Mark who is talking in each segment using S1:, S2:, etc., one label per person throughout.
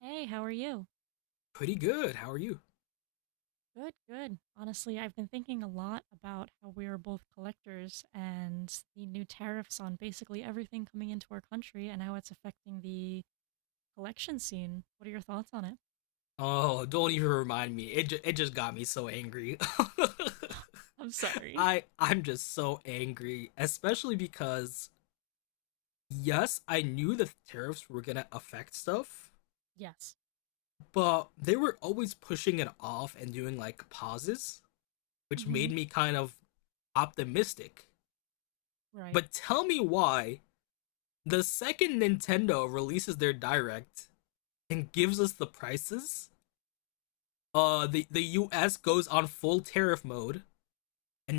S1: Hey, how are you?
S2: Pretty good. How are you?
S1: Good, good. Honestly, I've been thinking a lot about how we are both collectors and the new tariffs on basically everything coming into our country and how it's affecting the collection scene. What are your thoughts on it?
S2: Oh, don't even remind me. It just got me so angry.
S1: I'm sorry.
S2: I'm just so angry, especially because yes, I knew the tariffs were gonna affect stuff,
S1: Yes.
S2: but they were always pushing it off and doing like pauses, which
S1: Mm-hmm.
S2: made me kind of optimistic.
S1: Right.
S2: But tell me why the second Nintendo releases their direct and gives us the prices, the US goes on full tariff mode,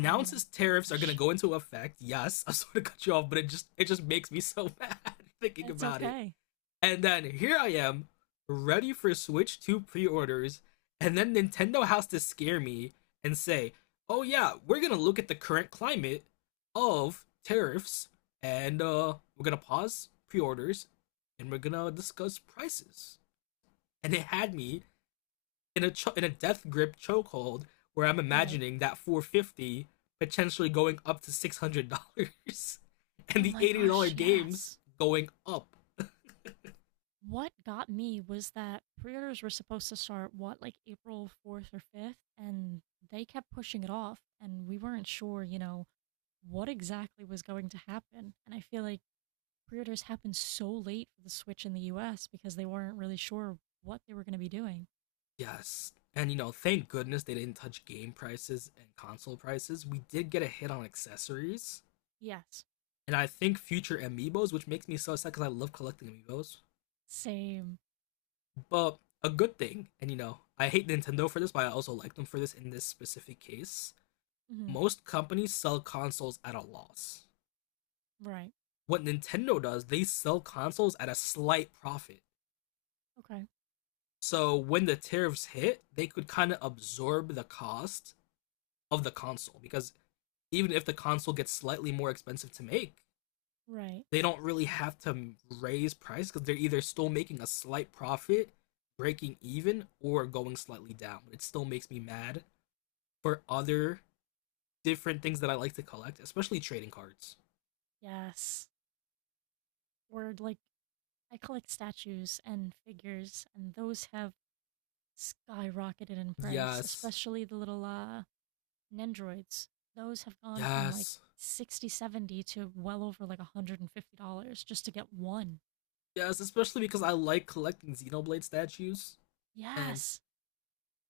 S1: Oh my
S2: tariffs are gonna
S1: gosh.
S2: go into effect. Yes, I sort of cut you off, but it just makes me so mad thinking
S1: It's
S2: about it.
S1: okay.
S2: And then here I am, ready for Switch 2 pre-orders, and then Nintendo has to scare me and say, "Oh yeah, we're gonna look at the current climate of tariffs, and we're gonna pause pre-orders, and we're gonna discuss prices." And it had me in a death grip chokehold where I'm
S1: Right.
S2: imagining that 450 potentially going up to $600,
S1: Oh
S2: and the
S1: my
S2: $80
S1: gosh,
S2: games
S1: yes.
S2: going up.
S1: What got me was that pre-orders were supposed to start, what, like April 4th or 5th, and they kept pushing it off, and we weren't sure, you know, what exactly was going to happen. And I feel like pre-orders happened so late for the Switch in the US because they weren't really sure what they were going to be doing.
S2: Yes. And you know, thank goodness they didn't touch game prices and console prices. We did get a hit on accessories
S1: Yes.
S2: and I think future amiibos, which makes me so sad because I love collecting amiibos.
S1: Same.
S2: But a good thing, and you know, I hate Nintendo for this, but I also like them for this in this specific case.
S1: Hmm.
S2: Most companies sell consoles at a loss.
S1: Right.
S2: What Nintendo does, they sell consoles at a slight profit.
S1: Okay.
S2: So when the tariffs hit, they could kind of absorb the cost of the console because even if the console gets slightly more expensive to make,
S1: Right.
S2: they don't really have to raise price because they're either still making a slight profit, breaking even, or going slightly down. It still makes me mad for other different things that I like to collect, especially trading cards.
S1: Yes. Or like I collect statues and figures and those have skyrocketed in price,
S2: Yes,
S1: especially the little Nendroids. Those have gone from like
S2: yes,
S1: 60, 70 to well over like $150 just to get one.
S2: yes, especially because I like collecting Xenoblade statues. And
S1: Yes.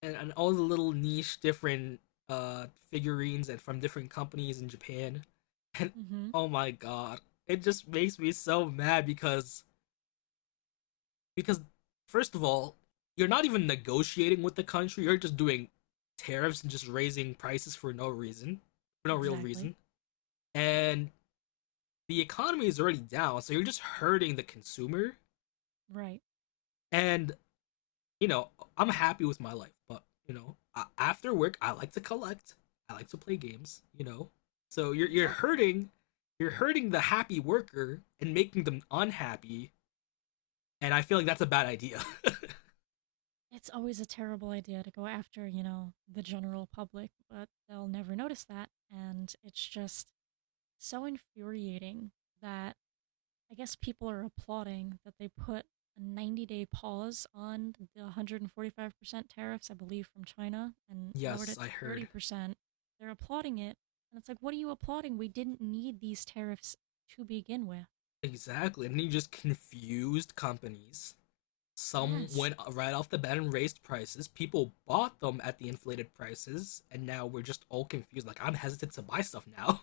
S2: and all the little niche different uh figurines and from different companies in Japan. And
S1: Hmm.
S2: oh my god, it just makes me so mad because because first of all, you're not even negotiating with the country, you're just doing tariffs and just raising prices for no reason, for no real
S1: Exactly.
S2: reason. And the economy is already down, so you're just hurting the consumer.
S1: Right.
S2: And you know, I'm happy with my life, but you know, after work, I like to collect. I like to play games. You know, so
S1: Exactly.
S2: you're hurting the happy worker and making them unhappy. And I feel like that's a bad idea.
S1: It's always a terrible idea to go after, you know, the general public, but they'll never notice that. And it's just so infuriating that I guess people are applauding that they put a 90-day pause on the 145% tariffs, I believe, from China and lowered
S2: Yes,
S1: it
S2: I
S1: to
S2: heard
S1: 30%. They're applauding it. And it's like, what are you applauding? We didn't need these tariffs to begin with.
S2: exactly. And you just confused companies. Some
S1: Yes.
S2: went right off the bat and raised prices. People bought them at the inflated prices, and now we're just all confused. Like I'm hesitant to buy stuff now.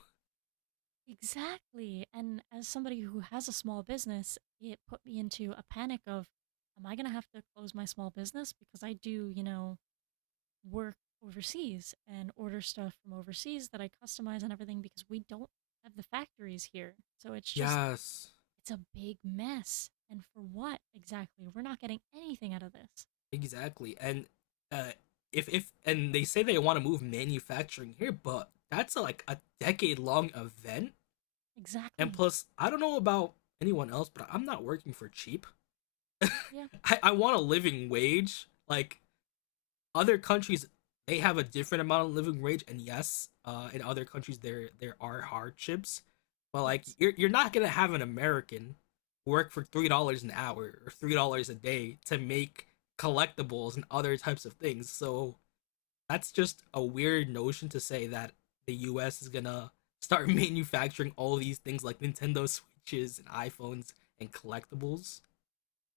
S1: Exactly. And as somebody who has a small business, it put me into a panic of, am I going to have to close my small business? Because I do, you know, work overseas and order stuff from overseas that I customize and everything because we don't have the factories here. So it's just,
S2: Yes,
S1: it's a big mess. And for what exactly? We're not getting anything out of this.
S2: exactly. And uh if and they say they want to move manufacturing here, but that's a, like a decade long event. And
S1: Exactly.
S2: plus, I don't know about anyone else, but I'm not working for cheap.
S1: Yeah.
S2: I want a living wage. Like other countries, they have a different amount of living wage, and yes, in other countries there are hardships, but like
S1: Yes.
S2: you're not gonna have an American work for $3 an hour or $3 a day to make collectibles and other types of things. So that's just a weird notion to say that the US is gonna start manufacturing all these things like Nintendo Switches and iPhones and collectibles.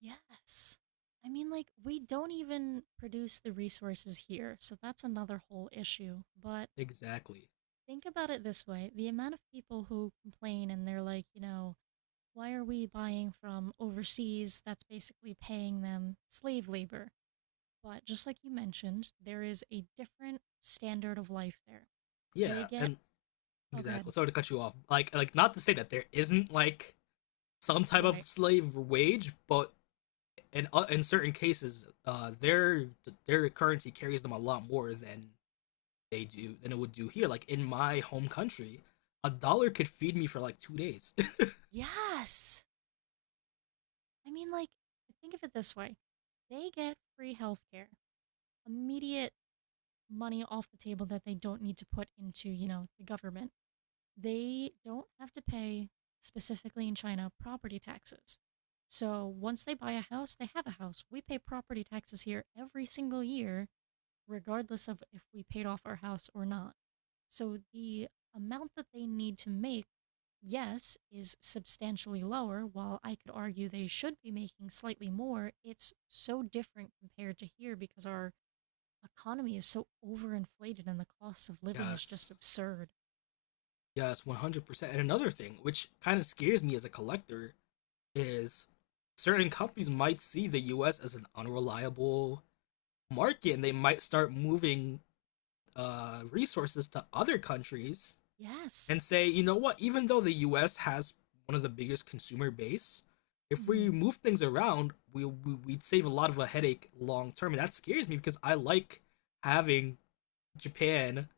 S1: Yes. I mean, like, we don't even produce the resources here, so that's another whole issue. But
S2: Exactly.
S1: think about it this way, the amount of people who complain and they're like, you know, why are we buying from overseas? That's basically paying them slave labor. But just like you mentioned, there is a different standard of life there. They
S2: Yeah,
S1: get,
S2: and
S1: oh, go
S2: exactly.
S1: ahead.
S2: Sorry to cut you off. Like not to say that there isn't like some type of
S1: Right.
S2: slave wage, but in certain cases, their currency carries them a lot more than they do than it would do here. Like in my home country, a dollar could feed me for like 2 days.
S1: Yes. I mean, like, think of it this way, they get free healthcare, immediate money off the table that they don't need to put into, you know, the government. They don't have to pay, specifically in China, property taxes. So once they buy a house, they have a house. We pay property taxes here every single year, regardless of if we paid off our house or not. So the amount that they need to make, yes, is substantially lower. While I could argue they should be making slightly more, it's so different compared to here because our economy is so overinflated and the cost of living is
S2: Yes,
S1: just absurd.
S2: yes, 100%. And another thing, which kind of scares me as a collector, is certain companies might see the US as an unreliable market and they might start moving resources to other countries
S1: Yes.
S2: and say, you know what, even though the US has one of the biggest consumer base, if
S1: Hmm.
S2: we move things around, we'd save a lot of a headache long term. And that scares me because I like having Japan,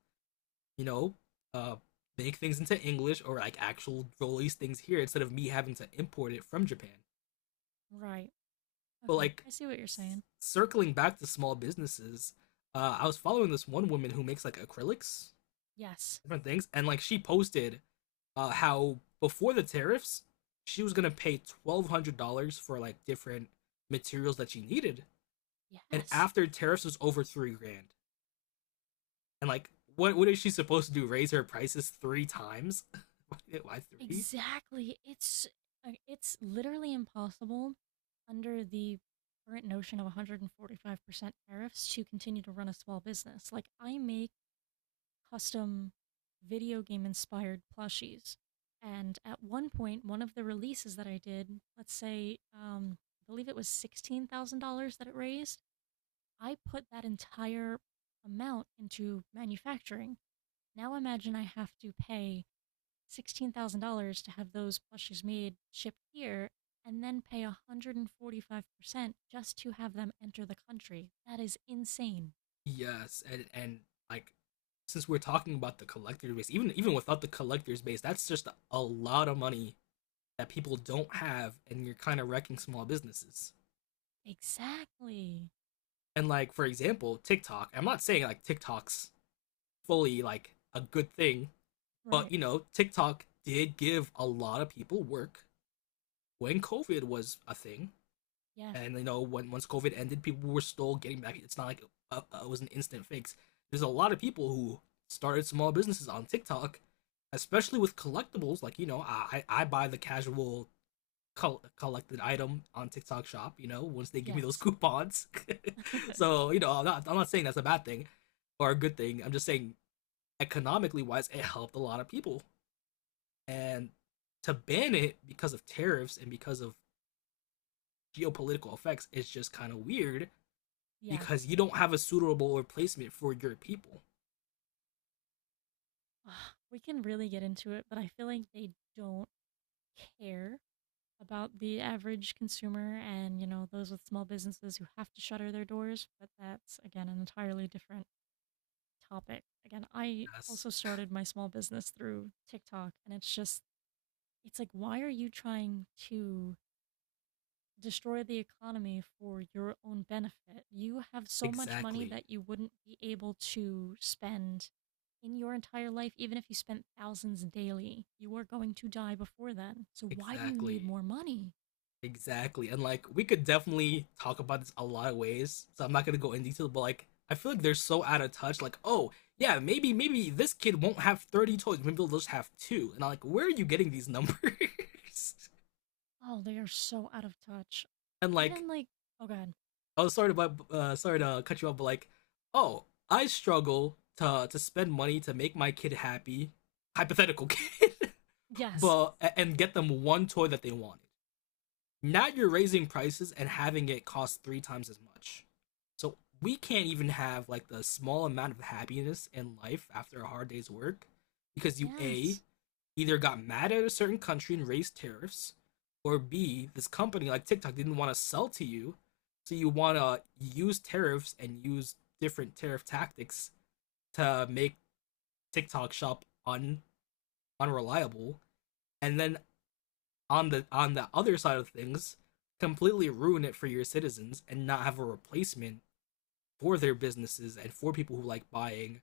S2: you know, uh, make things into English or like actual release things here instead of me having to import it from Japan.
S1: Right.
S2: But
S1: Okay.
S2: like
S1: I see what you're saying.
S2: circling back to small businesses, I was following this one woman who makes like acrylics,
S1: Yes.
S2: different things, and like she posted how before the tariffs, she was gonna pay $1,200 for like different materials that she needed, and
S1: Yes.
S2: after tariffs was over 3 grand, and like what is she supposed to do? Raise her prices three times? Why three?
S1: Exactly. It's literally impossible under the current notion of 145% tariffs to continue to run a small business. Like I make custom video game inspired plushies. And at one point, one of the releases that I did, let's say, I believe it was $16,000 that it raised, I put that entire amount into manufacturing. Now imagine I have to pay $16,000 to have those plushies made, shipped here, and then pay 145% just to have them enter the country. That is insane.
S2: Yes, and like since we're talking about the collector base, even without the collector's base, that's just a lot of money that people don't have, and you're kind of wrecking small businesses.
S1: Exactly.
S2: And like for example, TikTok. I'm not saying like TikTok's fully like a good thing, but
S1: Right.
S2: you know, TikTok did give a lot of people work when COVID was a thing,
S1: Yes.
S2: and you know when once COVID ended, people were still getting back. It's not like it was an instant fix. There's a lot of people who started small businesses on TikTok, especially with collectibles. Like you know, I buy the casual collected item on TikTok Shop. You know, once they give me those
S1: Yes.
S2: coupons. So you know, I'm not saying that's a bad thing or a good thing. I'm just saying economically wise, it helped a lot of people. And to ban it because of tariffs and because of geopolitical effects is just kind of weird because
S1: Yes.
S2: you don't have a suitable replacement for your people.
S1: Ugh, we can really get into it, but I feel like they don't care about the average consumer and, you know, those with small businesses who have to shutter their doors. But that's, again, an entirely different topic. Again, I
S2: Yes,
S1: also started my small business through TikTok, and it's just, it's like, why are you trying to destroy the economy for your own benefit? You have so much money
S2: exactly,
S1: that you wouldn't be able to spend in your entire life, even if you spent thousands daily. You are going to die before then. So, why do you need
S2: exactly,
S1: more money?
S2: exactly. And like we could definitely talk about this a lot of ways, so I'm not gonna go in detail. But like I feel like they're so out of touch. Like oh yeah, maybe this kid won't have 30 toys. Maybe they'll just have two. And I'm like, where are you getting these numbers?
S1: Oh, they are so out of touch.
S2: And like
S1: Even like, oh God.
S2: I was sorry to sorry to cut you off, but like oh I struggle to spend money to make my kid happy. Hypothetical kid.
S1: Yes.
S2: But and get them one toy that they wanted. Now you're raising prices and having it cost three times as much. So we can't even have like the small amount of happiness in life after a hard day's work because you a
S1: Yes.
S2: either got mad at a certain country and raised tariffs, or b this company like TikTok didn't want to sell to you, so you want to use tariffs and use different tariff tactics to make TikTok shop un unreliable. And then on the other side of things completely ruin it for your citizens and not have a replacement for their businesses and for people who like buying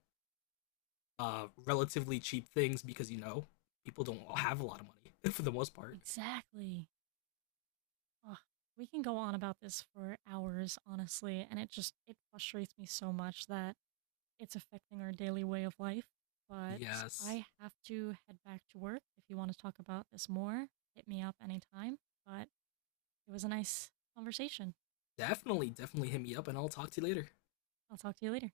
S2: relatively cheap things because you know people don't have a lot of money for the most part.
S1: Exactly. Ugh. We can go on about this for hours, honestly, and it just it frustrates me so much that it's affecting our daily way of life. But
S2: Yes,
S1: I have to head back to work. If you want to talk about this more, hit me up anytime. But it was a nice conversation.
S2: definitely hit me up and I'll talk to you later.
S1: I'll talk to you later.